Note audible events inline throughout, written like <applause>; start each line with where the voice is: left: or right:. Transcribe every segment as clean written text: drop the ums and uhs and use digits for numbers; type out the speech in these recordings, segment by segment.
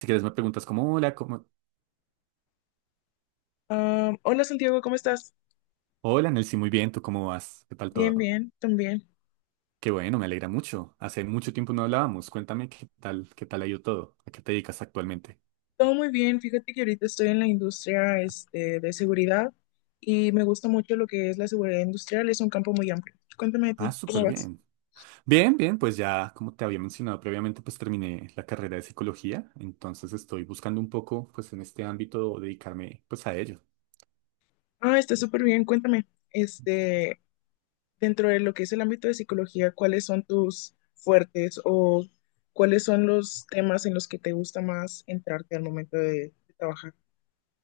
right: Si quieres me preguntas como, hola, ¿cómo?
left: Hola, Santiago, ¿cómo estás?
right: Hola, Nelcy, muy bien, ¿tú cómo vas? ¿Qué tal todo?
left: Bien, bien, también.
right: Qué bueno, me alegra mucho. Hace mucho tiempo no hablábamos. Cuéntame qué tal ha ido todo. ¿A qué te dedicas actualmente?
left: Todo muy bien. Fíjate que ahorita estoy en la industria de seguridad y me gusta mucho lo que es la seguridad industrial. Es un campo muy amplio. Cuéntame de
right: Ah,
left: ti, ¿cómo
right: súper
left: vas?
right: bien. Bien, bien, pues ya, como te había mencionado previamente, pues terminé la carrera de psicología, entonces estoy buscando un poco, pues en este ámbito, dedicarme, pues a ello.
left: Ah, está súper bien. Cuéntame, este, dentro de lo que es el ámbito de psicología, ¿cuáles son tus fuertes o cuáles son los temas en los que te gusta más entrarte al momento de trabajar?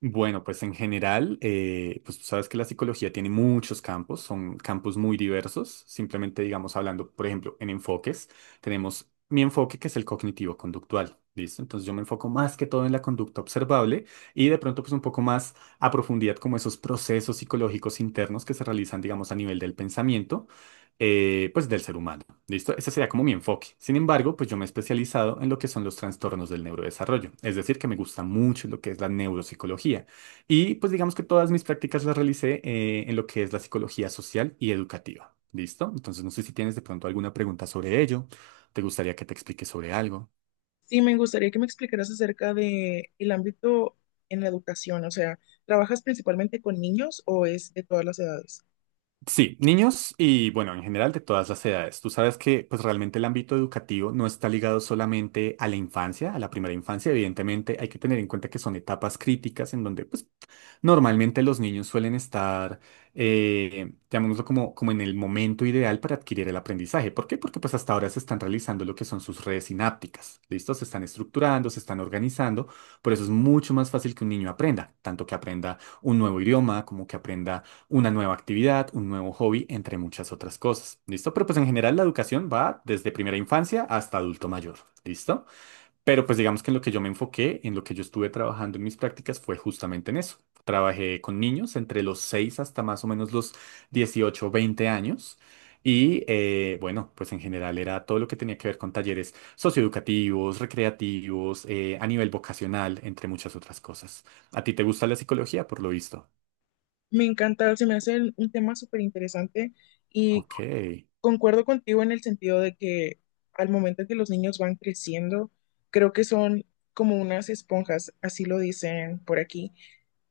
right: Bueno, pues en general, pues tú sabes que la psicología tiene muchos campos, son campos muy diversos. Simplemente, digamos, hablando, por ejemplo, en enfoques, tenemos mi enfoque que es el cognitivo-conductual, ¿listo? Entonces yo me enfoco más que todo en la conducta observable y de pronto pues un poco más a profundidad como esos procesos psicológicos internos que se realizan, digamos, a nivel del pensamiento, pues del ser humano. ¿Listo? Ese sería como mi enfoque. Sin embargo, pues yo me he especializado en lo que son los trastornos del neurodesarrollo. Es decir, que me gusta mucho lo que es la neuropsicología. Y pues digamos que todas mis prácticas las realicé en lo que es la psicología social y educativa. ¿Listo? Entonces, no sé si tienes de pronto alguna pregunta sobre ello. ¿Te gustaría que te explique sobre algo?
left: Sí, me gustaría que me explicaras acerca de el ámbito en la educación, o sea, ¿trabajas principalmente con niños o es de todas las edades?
right: Sí, niños y bueno, en general de todas las edades. Tú sabes que pues realmente el ámbito educativo no está ligado solamente a la infancia, a la primera infancia. Evidentemente hay que tener en cuenta que son etapas críticas en donde pues normalmente los niños suelen estar, llamémoslo como en el momento ideal para adquirir el aprendizaje. ¿Por qué? Porque pues hasta ahora se están realizando lo que son sus redes sinápticas, ¿listo? Se están estructurando, se están organizando, por eso es mucho más fácil que un niño aprenda, tanto que aprenda un nuevo idioma, como que aprenda una nueva actividad, un nuevo hobby, entre muchas otras cosas, ¿listo? Pero pues en general la educación va desde primera infancia hasta adulto mayor, ¿listo? Pero pues digamos que en lo que yo me enfoqué, en lo que yo estuve trabajando en mis prácticas fue justamente en eso. Trabajé con niños entre los 6 hasta más o menos los 18 o 20 años. Y bueno, pues en general era todo lo que tenía que ver con talleres socioeducativos, recreativos, a nivel vocacional, entre muchas otras cosas. ¿A ti te gusta la psicología, por lo visto?
left: Me encanta, se me hace un tema súper interesante y
right: Ok,
left: concuerdo contigo en el sentido de que al momento que los niños van creciendo, creo que son como unas esponjas, así lo dicen por aquí,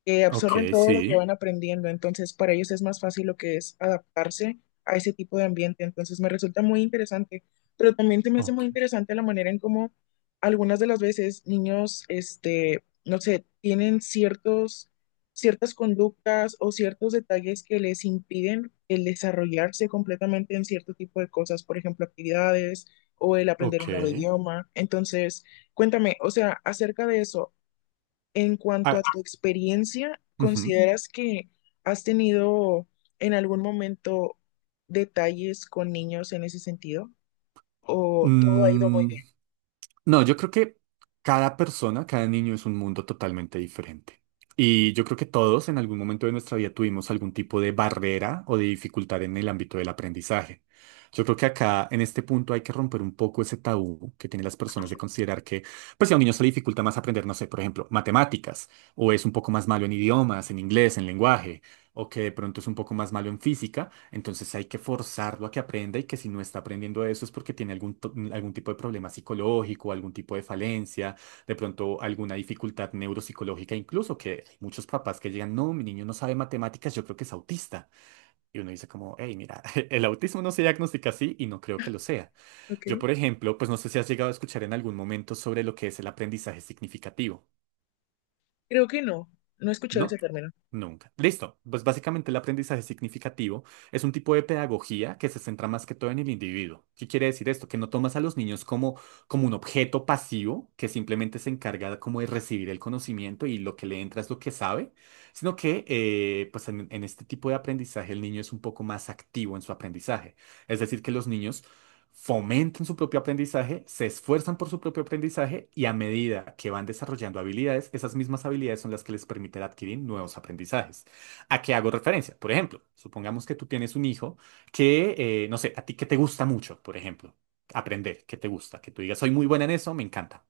left: que absorben
right: ok,
left: todo lo que
right: sí.
left: van aprendiendo, entonces para ellos es más fácil lo que es adaptarse a ese tipo de ambiente, entonces me resulta muy interesante, pero también se me hace
right: Ok,
left: muy interesante la manera en cómo algunas de las veces niños, no sé, ciertas conductas o ciertos detalles que les impiden el desarrollarse completamente en cierto tipo de cosas, por ejemplo, actividades o el aprender
right: ok.
left: un nuevo idioma, entonces... Cuéntame, o sea, acerca de eso, en cuanto a
right: Ah,
left: tu experiencia,
right: ujú.
left: ¿consideras que has tenido en algún momento detalles con niños en ese sentido? ¿O todo ha ido muy
right: Mm,
left: bien?
right: no, yo creo que cada persona, cada niño es un mundo totalmente diferente. Y yo creo que todos en algún momento de nuestra vida tuvimos algún tipo de barrera o de dificultad en el ámbito del aprendizaje. Yo creo que acá, en este punto, hay que romper un poco ese tabú que tienen las personas de considerar que, pues si a un niño se le dificulta más aprender, no sé, por ejemplo, matemáticas, o es un poco más malo en idiomas, en inglés, en lenguaje, o que de pronto es un poco más malo en física, entonces hay que forzarlo a que aprenda y que si no está aprendiendo eso es porque tiene algún tipo de problema psicológico, algún tipo de falencia, de pronto alguna dificultad neuropsicológica, incluso que hay muchos papás que llegan, no, mi niño no sabe matemáticas, yo creo que es autista. Y uno dice como, hey, mira, <laughs> el autismo no se diagnostica así y no creo que lo sea.
left: Ok.
right: Yo, por ejemplo, pues no sé si has llegado a escuchar en algún momento sobre lo que es el aprendizaje significativo.
left: Creo que no, no he escuchado
right: No,
left: ese término.
right: nunca. Listo. Pues básicamente el aprendizaje significativo es un tipo de pedagogía que se centra más que todo en el individuo. ¿Qué quiere decir esto? Que no tomas a los niños como, un objeto pasivo que simplemente se encarga como de recibir el conocimiento y lo que le entra es lo que sabe, sino que pues en este tipo de aprendizaje el niño es un poco más activo en su aprendizaje. Es decir, que los niños fomentan su propio aprendizaje, se esfuerzan por su propio aprendizaje y a medida que van desarrollando habilidades, esas mismas habilidades son las que les permiten adquirir nuevos aprendizajes. ¿A qué hago referencia? Por ejemplo, supongamos que tú tienes un hijo que, no sé, a ti que te gusta mucho, por ejemplo, aprender, que te gusta, que tú digas, soy muy buena en eso, me encanta.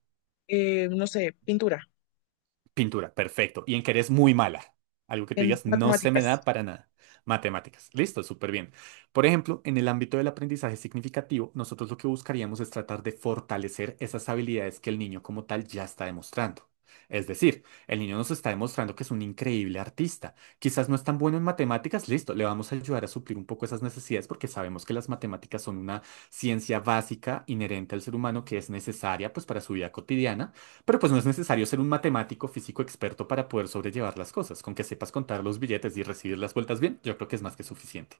left: No sé, pintura,
right: Pintura, perfecto. Y en que eres muy mala. Algo que tú
left: en
right: digas, no se me
left: matemáticas.
right: da para nada. Matemáticas, listo, súper bien. Por ejemplo, en el ámbito del aprendizaje significativo, nosotros lo que buscaríamos es tratar de fortalecer esas habilidades que el niño como tal ya está demostrando. Es decir, el niño nos está demostrando que es un increíble artista. Quizás no es tan bueno en matemáticas, listo, le vamos a ayudar a suplir un poco esas necesidades porque sabemos que las matemáticas son una ciencia básica inherente al ser humano que es necesaria pues para su vida cotidiana pero pues no es necesario ser un matemático físico experto para poder sobrellevar las cosas. Con que sepas contar los billetes y recibir las vueltas bien, yo creo que es más que suficiente.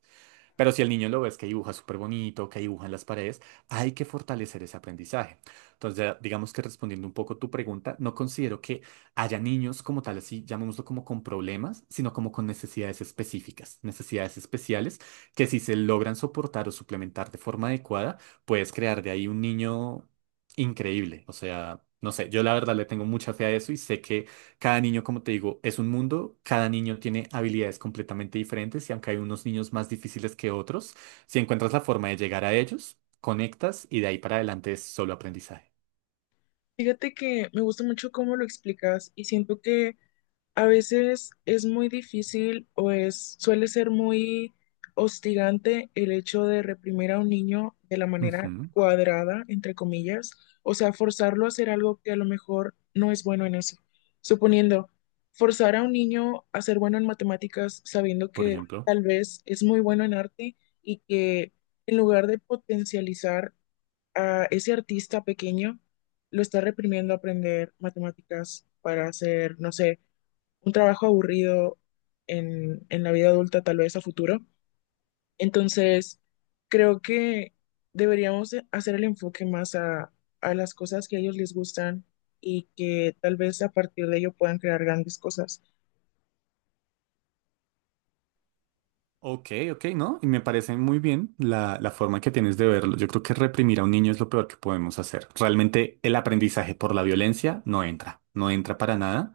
right: Pero si el niño lo ves que dibuja súper bonito, que dibuja en las paredes, hay que fortalecer ese aprendizaje. Entonces, ya digamos que respondiendo un poco tu pregunta, no considero que haya niños como tal, así llamémoslo como con problemas, sino como con necesidades específicas, necesidades especiales que si se logran soportar o suplementar de forma adecuada, puedes crear de ahí un niño increíble. O sea, no sé, yo la verdad le tengo mucha fe a eso y sé que cada niño, como te digo, es un mundo, cada niño tiene habilidades completamente diferentes y aunque hay unos niños más difíciles que otros, si encuentras la forma de llegar a ellos, conectas y de ahí para adelante es solo aprendizaje.
left: Fíjate que me gusta mucho cómo lo explicas y siento que a veces es muy difícil suele ser muy hostigante el hecho de reprimir a un niño de la manera
right: Ujú,
left: cuadrada, entre comillas, o sea, forzarlo a hacer algo que a lo mejor no es bueno en eso. Suponiendo, forzar a un niño a ser bueno en matemáticas sabiendo
right: por
left: que
right: ejemplo.
left: tal vez es muy bueno en arte y que en lugar de potencializar a ese artista pequeño, lo está reprimiendo a aprender matemáticas para hacer, no sé, un trabajo aburrido en la vida adulta, tal vez a futuro. Entonces, creo que deberíamos de hacer el enfoque más a las cosas que a ellos les gustan y que tal vez a partir de ello puedan crear grandes cosas.
right: Ok, ok, ¿no? Y me parece muy bien la, la forma que tienes de verlo. Yo creo que reprimir a un niño es lo peor que podemos hacer. Realmente el aprendizaje por la violencia no entra, no entra para nada.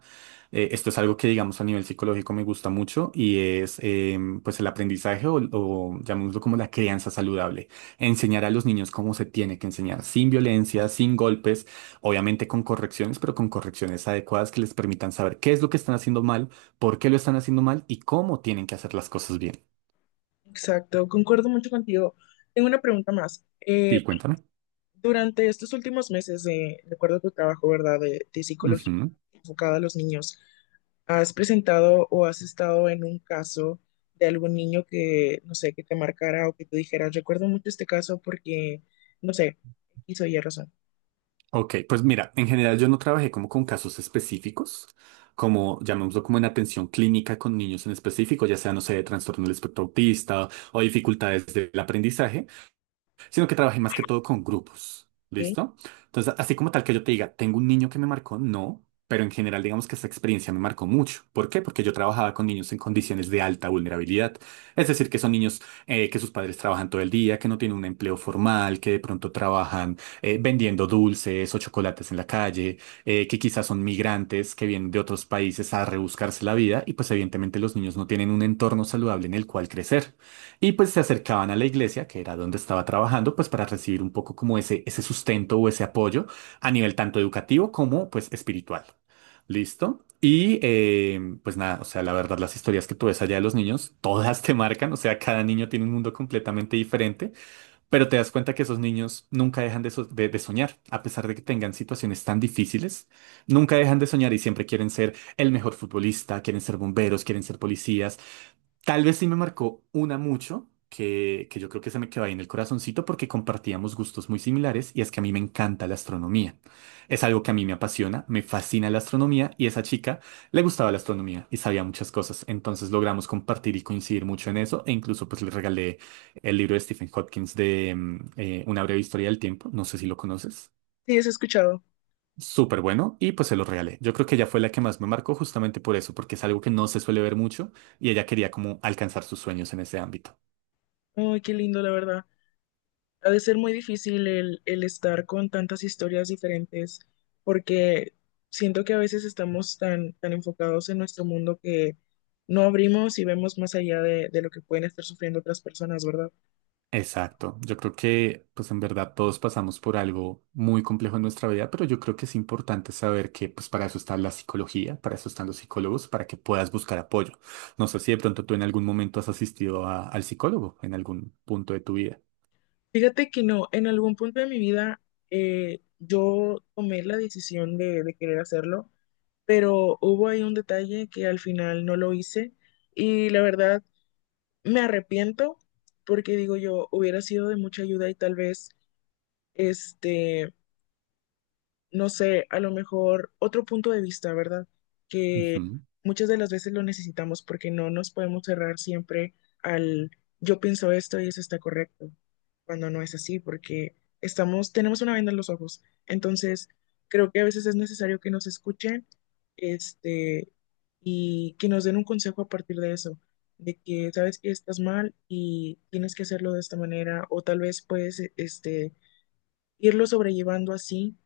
right: Esto es algo que, digamos, a nivel psicológico me gusta mucho y es, pues, el aprendizaje o llamémoslo como la crianza saludable. Enseñar a los niños cómo se tiene que enseñar, sin violencia, sin golpes, obviamente con correcciones, pero con correcciones adecuadas que les permitan saber qué es lo que están haciendo mal, por qué lo están haciendo mal y cómo tienen que hacer las cosas bien.
left: Exacto, concuerdo mucho contigo. Tengo una pregunta más.
right: Sí, cuéntame.
left: Durante estos últimos meses, de acuerdo a tu trabajo, ¿verdad?, de psicología
right: Ujú.
left: enfocada a los niños, ¿has presentado o has estado en un caso de algún niño que, no sé, que te marcara o que te dijera, recuerdo mucho este caso porque, no sé, hizo Y razón,
right: Ok, pues mira, en general yo no trabajé como con casos específicos, como llamémoslo como en atención clínica con niños en específico, ya sea, no sé, de trastorno del espectro autista o dificultades del aprendizaje. Sino que trabajé más que todo con grupos.
left: ¿ok?
right: ¿Listo? Entonces, así como tal que yo te diga, tengo un niño que me marcó, no, pero en general digamos que esta experiencia me marcó mucho. ¿Por qué? Porque yo trabajaba con niños en condiciones de alta vulnerabilidad. Es decir, que son niños que sus padres trabajan todo el día, que no tienen un empleo formal, que de pronto trabajan vendiendo dulces o chocolates en la calle, que quizás son migrantes que vienen de otros países a rebuscarse la vida y pues evidentemente los niños no tienen un entorno saludable en el cual crecer. Y pues se acercaban a la iglesia, que era donde estaba trabajando, pues para recibir un poco como ese sustento o ese apoyo a nivel tanto educativo como pues espiritual. ¿Listo? Y pues nada, o sea, la verdad las historias que tú ves allá de los niños, todas te marcan, o sea, cada niño tiene un mundo completamente diferente, pero te das cuenta que esos niños nunca dejan de soñar, a pesar de que tengan situaciones tan difíciles, nunca dejan de soñar y siempre quieren ser el mejor futbolista, quieren ser bomberos, quieren ser policías. Tal vez sí me marcó una mucho, que yo creo que se me quedó ahí en el corazoncito porque compartíamos gustos muy similares y es que a mí me encanta la astronomía. Es algo que a mí me apasiona, me fascina la astronomía y esa chica le gustaba la astronomía y sabía muchas cosas. Entonces logramos compartir y coincidir mucho en eso e incluso pues le regalé el libro de Stephen Hawking de Una breve historia del tiempo, no sé si lo conoces
left: Sí, has escuchado.
right: súper bueno y pues se lo regalé. Yo creo que ella fue la que más me marcó justamente por eso, porque es algo que no se suele ver mucho y ella quería como alcanzar sus sueños en ese ámbito.
left: Ay, qué lindo, la verdad. Ha de ser muy difícil el estar con tantas historias diferentes, porque siento que a veces estamos tan enfocados en nuestro mundo que no abrimos y vemos más allá de lo que pueden estar sufriendo otras personas, ¿verdad?
right: Exacto. Yo creo que pues en verdad todos pasamos por algo muy complejo en nuestra vida, pero yo creo que es importante saber que pues para eso está la psicología, para eso están los psicólogos, para que puedas buscar apoyo. No sé si de pronto tú en algún momento has asistido a- al psicólogo en algún punto de tu vida.
left: Fíjate que no, en algún punto de mi vida yo tomé la decisión de querer hacerlo, pero hubo ahí un detalle que al final no lo hice y la verdad me arrepiento porque digo yo, hubiera sido de mucha ayuda y tal vez... Este, no sé, a lo mejor otro punto de vista, ¿verdad?
right: Ujú,
left: Muchas de las veces lo necesitamos porque no nos podemos cerrar siempre al yo pienso esto y eso está correcto, cuando no es así, porque estamos, tenemos una venda en los ojos. Entonces, creo que a veces es necesario que nos escuchen, este, y que nos den un consejo a partir de eso, de que sabes que estás mal y tienes que hacerlo de esta manera, o tal vez puedes, irlo sobrellevando así.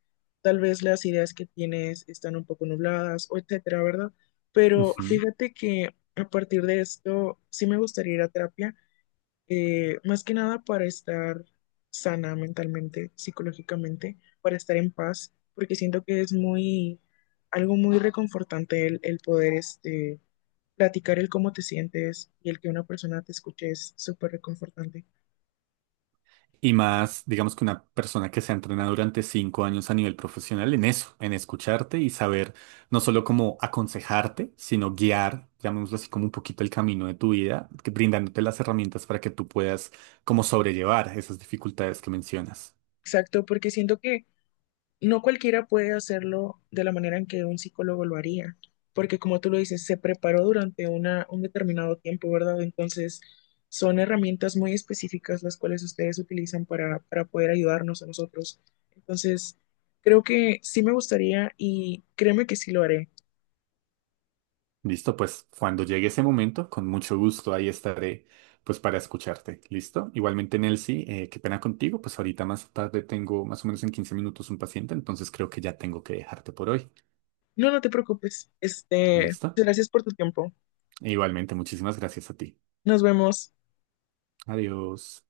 left: Tal vez las ideas que tienes están un poco nubladas o etcétera, ¿verdad? Pero
right: ujú.
left: fíjate que a partir de esto sí me gustaría ir a terapia, más que nada para estar sana mentalmente, psicológicamente, para estar en paz, porque siento que algo muy reconfortante el poder platicar el cómo te sientes y el que una persona te escuche es súper reconfortante.
right: Y más, digamos que una persona que se ha entrenado durante 5 años a nivel profesional en eso, en escucharte y saber no solo cómo aconsejarte, sino guiar, llamémoslo así, como un poquito el camino de tu vida, brindándote las herramientas para que tú puedas como sobrellevar esas dificultades que mencionas.
left: Exacto, porque siento que no cualquiera puede hacerlo de la manera en que un psicólogo lo haría, porque como tú lo dices, se preparó durante un determinado tiempo, ¿verdad? Entonces, son herramientas muy específicas las cuales ustedes utilizan para poder ayudarnos a nosotros. Entonces, creo que sí me gustaría y créeme que sí lo haré.
right: Listo, pues cuando llegue ese momento, con mucho gusto ahí estaré pues para escucharte. Listo. Igualmente, Nelcy, qué pena contigo, pues ahorita más tarde tengo más o menos en 15 minutos un paciente, entonces creo que ya tengo que dejarte por hoy.
left: No, no te preocupes. Este,
right: ¿Listo?
left: gracias por tu tiempo.
right: Igualmente, muchísimas gracias a ti.
left: Nos vemos.
right: Adiós.